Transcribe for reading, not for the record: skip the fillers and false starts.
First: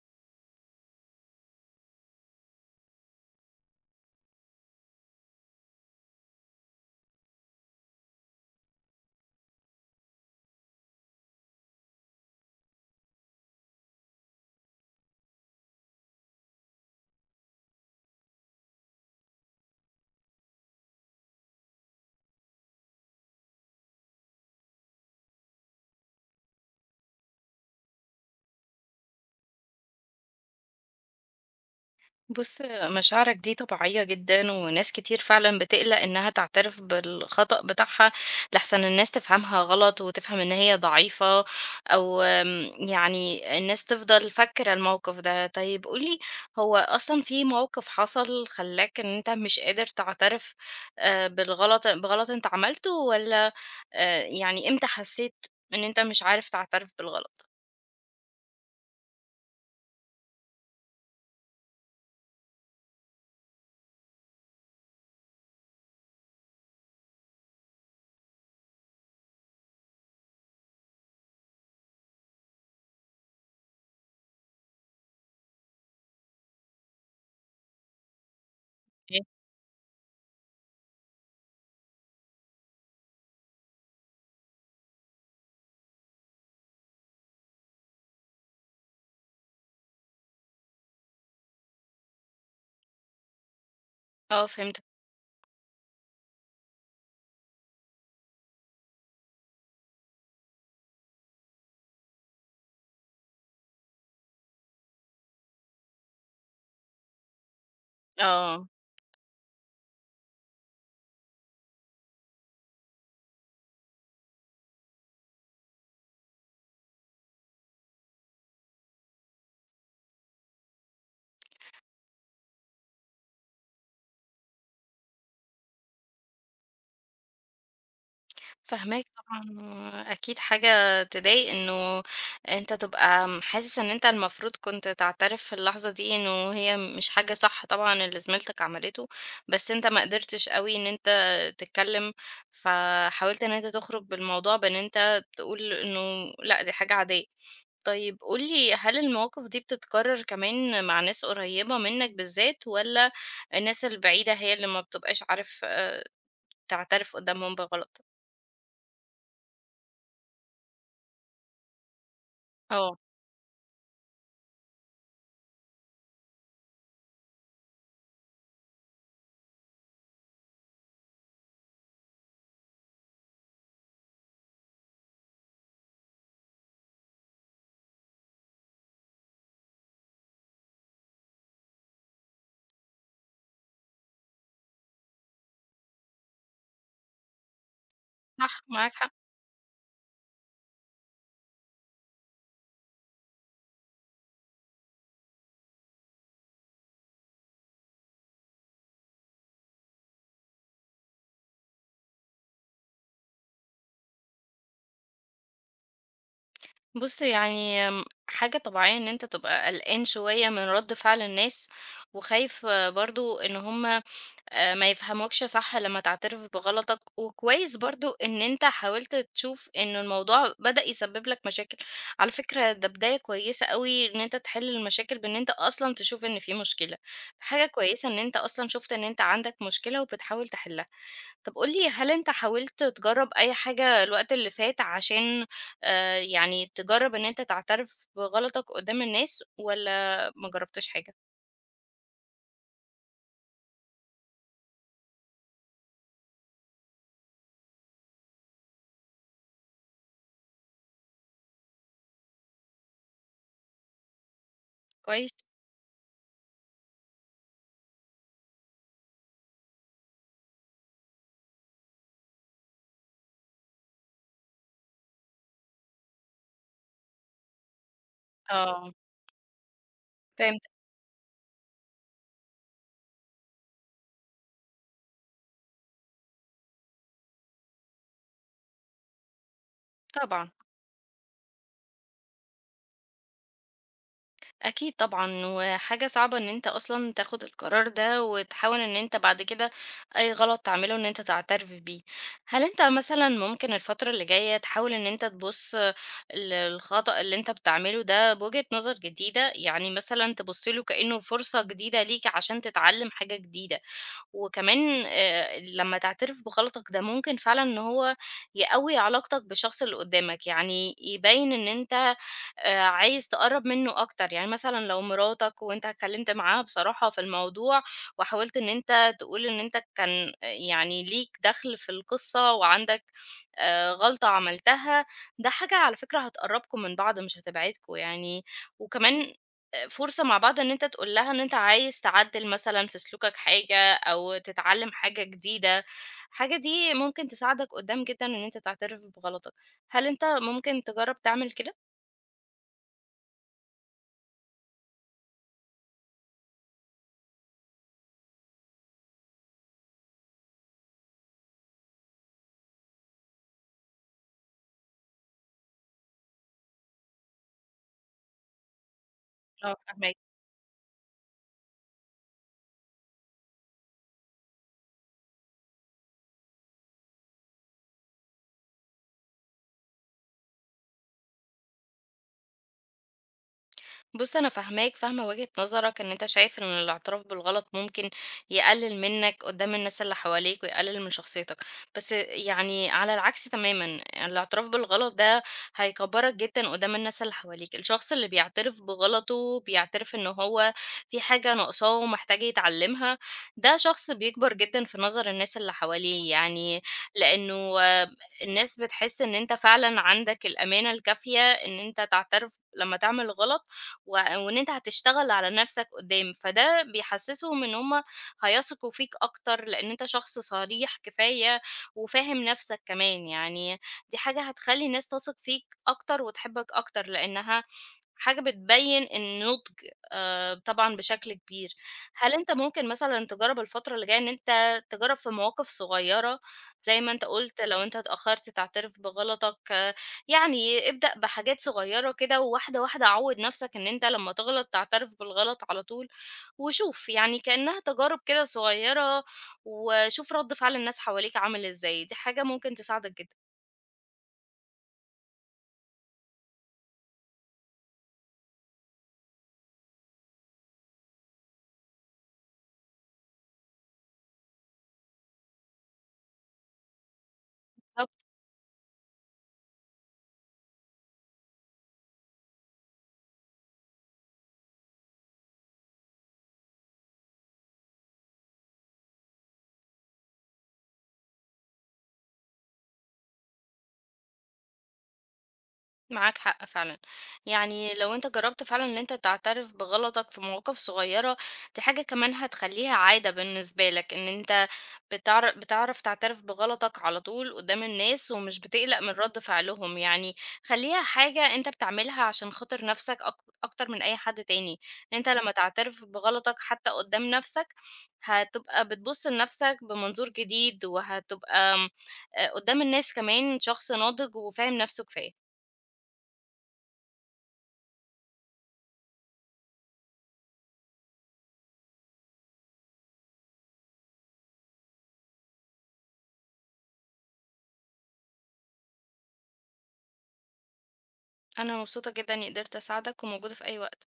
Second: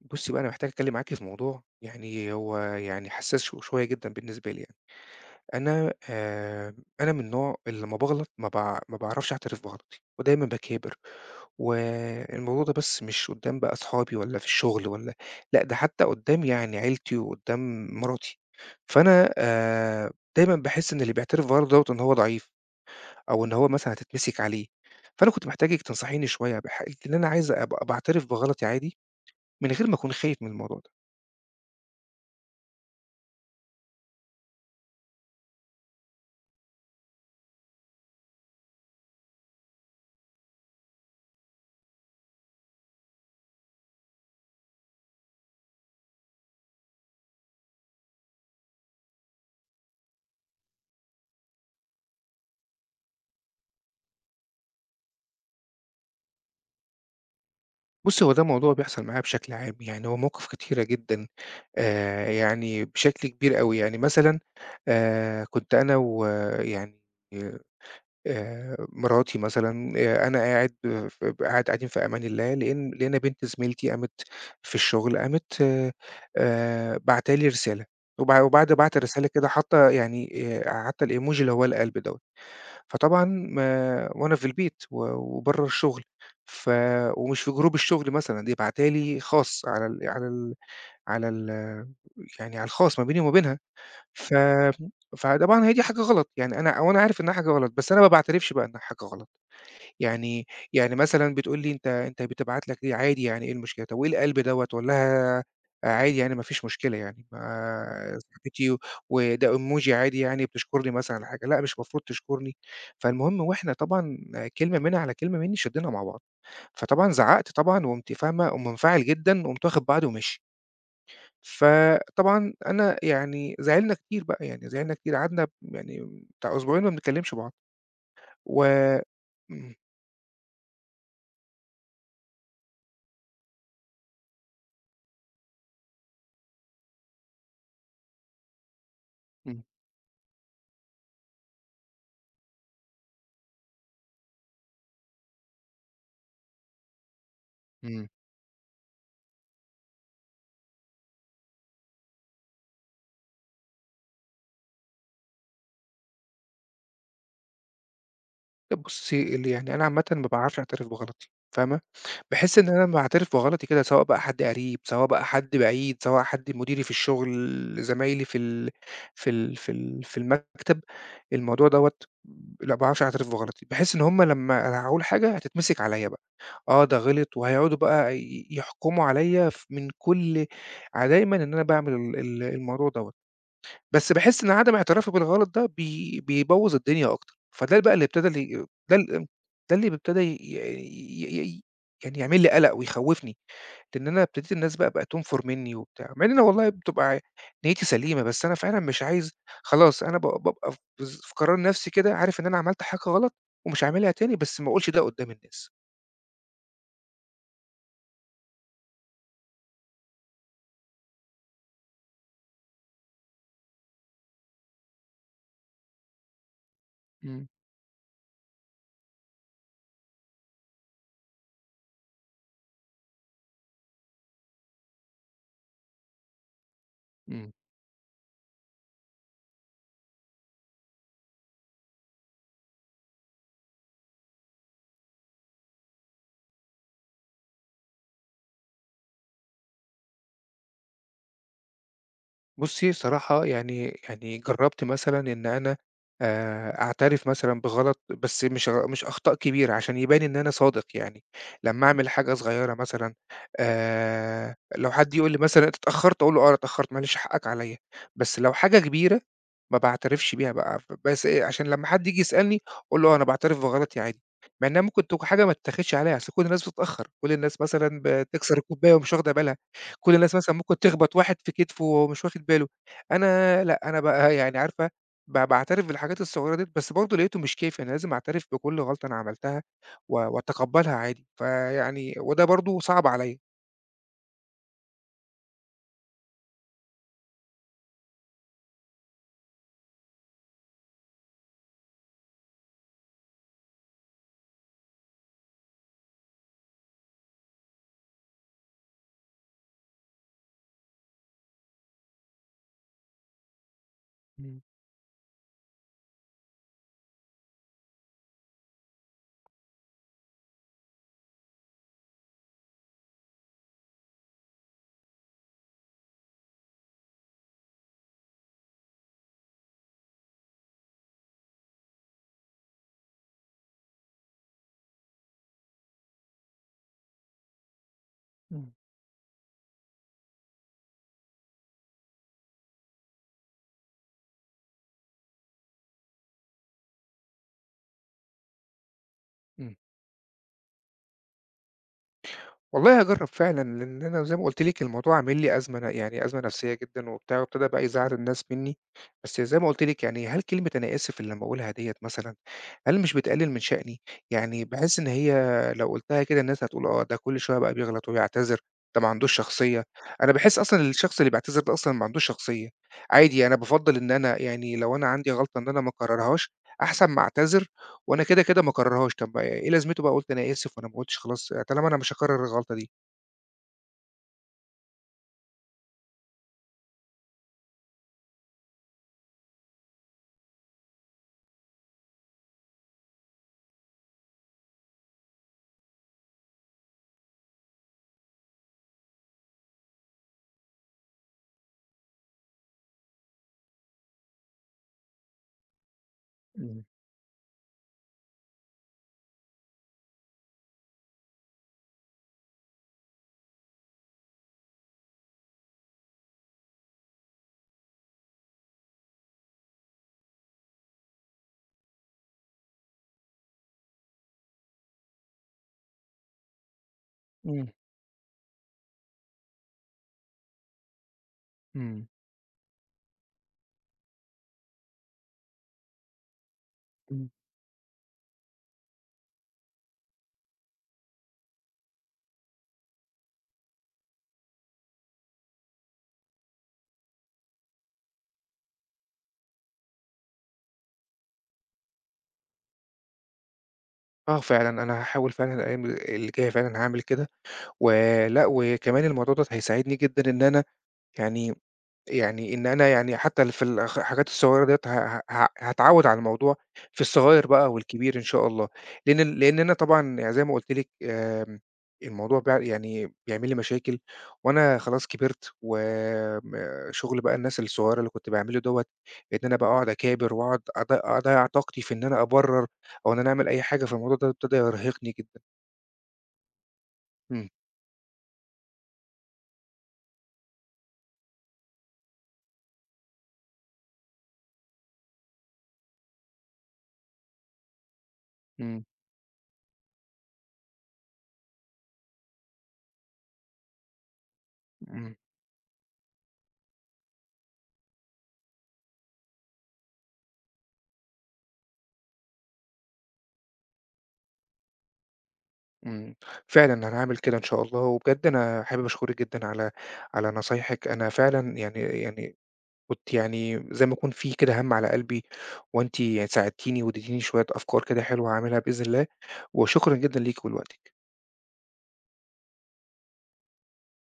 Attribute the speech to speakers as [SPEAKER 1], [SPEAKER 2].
[SPEAKER 1] بُصّي بقى أنا محتاج أتكلّم معاكِ في موضوع يعني هو يعني حسّاس شوية جدًا بالنسبة لي يعني. أنا آآ أنا من النوع اللي لمّا باغلط ما باعرفش أعترف بغلطي ودايمًا باكابر، والموضوع ده بس مش قُدّام بقى أصحابي ولا في الشغل لأ ده حتّى قُدّام يعني عيلتي وقُدّام مراتي. فأنا دايمًا باحس إن اللي بيعترف بغلطه دوّة إن هو ضعيف أو إن هو مثلًا هتتمسِك عليه. فأنا كنت محتاجِك تنصحيني شوية إن أنا عايز أبقى باعترف بغلطي عادي من غير ما أكون خايف من الموضوع.
[SPEAKER 2] بُص، مشاعرك دي طبيعية جدًا، وناس كتير فعلًا بتقلق إنها تعترف بالخطأ بتاعها، لأحسن الناس تفهمها غلط وتفهم إن هي ضعيفة، أو يعني الناس تفضل فاكرة الموقف ده. طيب قُل لي، هو أصلًا في موقف حصل خلّاك إن أنت مش قادر تعترف بغلط أنت عملته، والّا يعني إمتى حسيت إن أنت مش عارف تعترف بالغلط؟
[SPEAKER 1] بُصّي، هو ده موضوع بيحصل معايا بشكل عام، يعني هو مواقف كتيرة جدًا، يعني بشكل كبير أوي، يعني مثلًا كنت أنا ويعني مراتي مثلًا، أنا قاعد ف قاعد قاعدين في أمان الله لإن لقينا بنت زميلتي قامت في الشغل قامت، باعتة لي رسالة، وبعد بعت
[SPEAKER 2] إيه؟
[SPEAKER 1] الرسالة كده حاطة يعني، حاطة الemoji اللي هو القلب دوّة. فطبعًا ما وأنا في البيت و وبرّه الشغل، ف ومش في جروب الشغل مثلًا، دي باعتها لي خاص على ال على ال على ال يعني على الخاص ما بيني وما بينها، ف
[SPEAKER 2] آه، فهمتك.
[SPEAKER 1] فطبعًا هي دي حاجة غلط، يعني أنا وأنا عارف إنها حاجة غلط، بس أنا ما باعترفش بقى إنها حاجة غلط. يعني يعني مثلًا بتقول لي أنت بتبعت لك ليه عادي يعني إيه المشكلة، طب وإيه القلب دوّة؟ أقول لها عادي يعني ما فيش مشكلة يعني، ما
[SPEAKER 2] آه.
[SPEAKER 1] صاحبتي وده emoji عادي يعني بتشكرني مثلًا على حاجة، لأ مش المفروض تشكرني. فالمهم وإحنا طبعًا كلمة منها على كلمة مني شدينا مع بعض، فطبعًا زعقت طبعًا وقمت فاهمة، قوم منفعل جدًا وقمت واخد بعضي وماشي. فطبعًا أنا يعني زعلنا كتير بقى، يعني زعلنا كتير قعدنا يعني بتاع أسبوعين ما بنتكلمش بعض و
[SPEAKER 2] فاهماك طبعًا.
[SPEAKER 1] إمم.
[SPEAKER 2] أكيد حاجة تضايق إنه أنت تبقى حاسس إن أنت المفروض كنت تعترف في اللحظة دي، إنه هي مش حاجة صح طبعًا اللي زميلتك عملته،
[SPEAKER 1] إمم،
[SPEAKER 2] بس أنت ما قدرتش أوي إن أنت تتكلم، فحاولت إن أنت تخرج بالموضوع بإن أنت تقول إنه لأ، دي حاجة عادية.
[SPEAKER 1] إمم.
[SPEAKER 2] طيب قُل لي، هل المواقف دي بتتكرر كمان مع ناس قريبة منك بالذات، والّا الناس البعيدة هي اللي ما بتبقاش عارف تعترف قدّامهم بغلطك؟
[SPEAKER 1] بُصّي، ال يعني أنا عامةً ما باعرفش أعترف بغلطي، فاهمة، باحس إن أنا
[SPEAKER 2] آه.
[SPEAKER 1] لمّا أعترف بغلطي كده سواء بقى حد قريب، سواء بقى حد بعيد، سواء حد مديري في الشغل، زمايلي في المكتب، الموضوع دوّة لأ، ما باعرفش أعترف بغلطي، باحس إن هُم لمّا أنا هاقول حاجة هتتمسك عليَّ بقى، آه، ده غلط وهيقعدوا بقى يحكموا عليَّ ف من كل ع دايمًا إن أنا باعمل ال ال الموضوع دوّة. بس باحس إن عدم اعترافي بالغلط ده بيبوّظ الدنيا أكتر، فده بقى اللي ابتدى
[SPEAKER 2] صح،
[SPEAKER 1] لي
[SPEAKER 2] معاك
[SPEAKER 1] ده
[SPEAKER 2] حق.
[SPEAKER 1] ده اللي ابتدى ي يعني ي ي يعني يعمل لي قلق ويخوّفني، لإن أنا ابتديت الناس بقى تنفر منّي وبتاع، مع إن أنا والله بتبقى نيّتي سليمة، بس أنا فعلًا مش عايز خلاص أنا بابقى في قرار نَفْسي كده عارف إن أنا عملت حاجة غلط ومش هاعملها تاني، بس ما أقولش ده قدّام الناس.
[SPEAKER 2] بُص يعني حاجة طبيعية إن أنت تبقى قلقان شوية من رد فعل الناس، وخايف برضه إن هُم ما يفهموكش صح لمّا تعترف بغلطك،
[SPEAKER 1] إمم،
[SPEAKER 2] وكويس برضه إن أنت حاولت تشوف إن الموضوع بدأ يسبب لك مشاكل. على فكرة ده بداية كويسة أوي إن أنت تحل المشاكل بإن أنت أصلًا تشوف إن في مشكلة.
[SPEAKER 1] إمم.
[SPEAKER 2] حاجة كويسة إن أنت أصلًا شُفت إن أنت عندك مشكلة وبتحاول تحلها. طب قُل لي، هل أنت حاولت تجرّب أي حاجة الوقت اللي فات عشان يعني تجرّب إن أنت تعترف بغلطك قدّام الناس، والّا ما جرّبتش حاجة؟
[SPEAKER 1] بُصّي صراحة يعني جرّبت مثلًا إن أنا أعترف مثلًا بغلط، بس مش أخطاء كبيرة عشان يبان إن أنا صادق يعني، لمّا أعمل حاجة صغيّرة مثلًا لو حد يقول
[SPEAKER 2] كويس.
[SPEAKER 1] لي مثلًا أنت اتأخّرت، أقول له آه أنا اتأخّرت معلش حقّك عليّا، بس لو حاجة كبيرة ما باعترفش بيها بقى، بس إيه عشان لمّا حد ييجي يسألني أقول له آه أنا باعترف بغلطي عادي، مع إنها ممكن تكون حاجة ما تتاخدش عليّا، أصل كل الناس بتتأخّر، كل الناس مثلًا بتكسر
[SPEAKER 2] آه،
[SPEAKER 1] الكوباية ومش واخدة بالها. كل الناس مثلًا
[SPEAKER 2] فهمتك
[SPEAKER 1] ممكن تخبط واحد في كتفه وهو مش واخد باله، أنا لأ، أنا بقى يعني عارفة باعترف بالحاجات الصغيرة ديّة، بس برضه لقيته مش كافي، أنا لازم أعترف بكل غلطة أنا عملتها
[SPEAKER 2] طبعًا.
[SPEAKER 1] وأتقبّلها عادي، فيعني وده برضه صعب عليّا.
[SPEAKER 2] أكيد طبعًا. وحاجة صعبة إن أنت أصلًا تاخد القرار ده، وتحاول إن أنت بعد كده أي غلط تعمله إن أنت تعترف بيه. هل أنت مثلًا ممكن الفترة اللي جاية تحاول إن أنت تبُص للخطأ اللي أنت بتعمله ده بوجهة نظر جديدة؟ يعني مثلًا تبُص له كأنه فرصة جديدة ليك عشان تتعلم حاجة جديدة.
[SPEAKER 1] إمم،
[SPEAKER 2] وكمان لمّا تعترف بغلطك ده ممكن فعلًا إن هو يقوّي علاقتك بالشخص اللي قدّامك، يعني يبيّن إن أنت عايز تقرّب منّه أكتر. يعني مثلًا لو مراتك وأنت اتكلّمت معاها بصراحة في الموضوع وحاولت إن أنت تقول إن أنت كان يعني ليك دَخْل في القصة، وعندك غلطة عملتها، ده حاجة على فكرة هتقرّبكم من بعض مش هتبعدكم يعني.
[SPEAKER 1] إمم.
[SPEAKER 2] وكمان فرصة مع بعض إن أنت تقول لها إن أنت عايز تعدّل مثلًا في سلوكك حاجة، أو تتعلم حاجة جديدة. الحاجة دي ممكن تساعدك قدّام جدًا إن أنت تعترف بغلطك.
[SPEAKER 1] إمم.
[SPEAKER 2] هل أنت ممكن تجرّب تعمل كده؟
[SPEAKER 1] والله هاجرّب فعلًا، لإن أنا زي ما قُلت لِك الموضوع عامل لي أزمة ن يعني أزمة نفسيّة جدًا وبتاع، وابتدا بقى يزعّل الناس منّي، بس زي ما قُلت لِك يعني هل كلمة أنا آسف اللي لمّا أقولها ديّة مثلًا، هل مش بتقلل من شأني؟ يعني باحس إن هي لو قُلتها كده الناس هتقول آه، ده كل شوية بقى بيغلط وبيعتذر، ده ما عندوش
[SPEAKER 2] آه
[SPEAKER 1] شخصية،
[SPEAKER 2] فاهماك.
[SPEAKER 1] أنا باحس أصلًا الشخص اللي بيعتذر ده أصلًا ما عندوش شخصية، عادي أنا بافضّل إن أنا يعني لو أنا عندي غلطة إن أنا ما أكررهاش، أحسن ما أعتذر وأنا كده، كده ما أكرّرهاش، طَب ما إيه لازمته بقى قُلت أنا آسف وأنا ما قُلتش خلاص طالما أنا مش هاكرّر الغلطة دي.
[SPEAKER 2] بُص أنا فاهماك، فاهمة وجهة نظرك إن أنت شايف إن الاعتراف بالغلط ممكن يقلل منك قدّام الناس اللي حواليك، ويقلل من شخصيتك. بس يعني على العكس تمامًا، الاعتراف بالغلط ده هيكبّرك جدًا قدّام الناس اللي حواليك. الشخص اللي بيعترف بغلطه، بيعترف إن هو في حاجة ناقصاه ومحتاج يتعلمها، ده شخص بيكبر جدًا في نظر الناس اللي حواليه. يعني
[SPEAKER 1] إمم،
[SPEAKER 2] لإنه آه، الناس بتحس إن أنت فعلًا عندك الأمانة الكافية إن أنت تعترف لمّا تعمل غلط، و وإن أنت هتشتغل على نفسك قدّام، فده بيحسّسهم إن هم هيثقوا فيك أكتر، لإن أنت شخص صريح كفاية وفاهم نفسك كمان. يعني دي حاجة هتخلّي الناس تثق فيك أكتر وتحبك أكتر، لإنها
[SPEAKER 1] إمم،
[SPEAKER 2] حاجة بتبيّن النضج طبعًا بشكل كبير.
[SPEAKER 1] إمم،
[SPEAKER 2] هل أنت ممكن مثلًا تجرّب الفترة اللي جاية إن أنت تجرّب في مواقف صغيّرة، زي ما أنت
[SPEAKER 1] إمم.
[SPEAKER 2] قُلت لو أنت اتأخّرت تعترف بغلطك. آه، يعني ابدأ بحاجات صغيّرة كده، وواحدة واحدة عوّد نَفْسك إن أنت لمّا تغلط تعترف بالغلط على طول، وشوف يعني كإنّها تجارب كده صغيّرة، وشوف رَد فعل الناس حواليك عامل إزاي. دي حاجة ممكن تساعدك جدًا.
[SPEAKER 1] آه فعلًا، أنا هاحاول فعلًا الأيام اللي جاية فعلًا هاعمل كده، ولأ وكمان الموضوع دوّة هيساعدني جدًا يعني إن أنا يعني حتى في الحاجات الصغيّرة ديّة ه ه ه هاتعوّد على الموضوع في الصغيّر بقى والكبير إن شاء الله، لإن لإن أنا طبعًا يعني زي ما قُلت لِك، الموضوع يعني بيعمل لي مشاكل وأنا خلاص كبرت شُغل بقى الناس الصغيّرة اللي كنت باعمله دوّة، إن أنا بقى أقعد أكابر وأقعد أضيّع طاقتي في إن أنا أبرّر أو إن أنا أعمل أي حاجة، فالموضوع ده ابتدى يرهقني جدًا.
[SPEAKER 2] معاك حق فعلا.
[SPEAKER 1] إمم،
[SPEAKER 2] يعني لو انت جربت فعلا ان انت تعترف بغلطك في مواقف صغيرة، دي حاجة كمان هتخليها عادة بالنسبة لك، ان انت بتعرف تعترف بغلطك على طول قدام الناس، ومش
[SPEAKER 1] إمم،
[SPEAKER 2] بتقلق من رد فعلهم. يعني خليها حاجة انت بتعملها عشان خاطر نفسك اكتر من اي حد تاني.
[SPEAKER 1] إمم.
[SPEAKER 2] ان انت لما تعترف بغلطك حتى قدام نفسك، هتبقى بتبص لنفسك بمنظور جديد، وهتبقى قدام الناس كمان شخص ناضج وفاهم نفسه كفاية.
[SPEAKER 1] إمم، فعلًا أنا هاعمل كده إن شاء الله، وبجد أنا حابب أشكرِك جدًا على على نصايحِك، أنا فعلًا يعني كنت يعني زي ما يكون في كده هَم على قلبي، وأنتِ يعني ساعدتيني واديتيني شوية أفكار كده حلوة هاعملها بإذن الله، وشكرًا جدًا ليكِ ولوقتِك.
[SPEAKER 2] أنا مبسوطة جدًا إني قدرت أساعدك، وموجودة في أي وقت.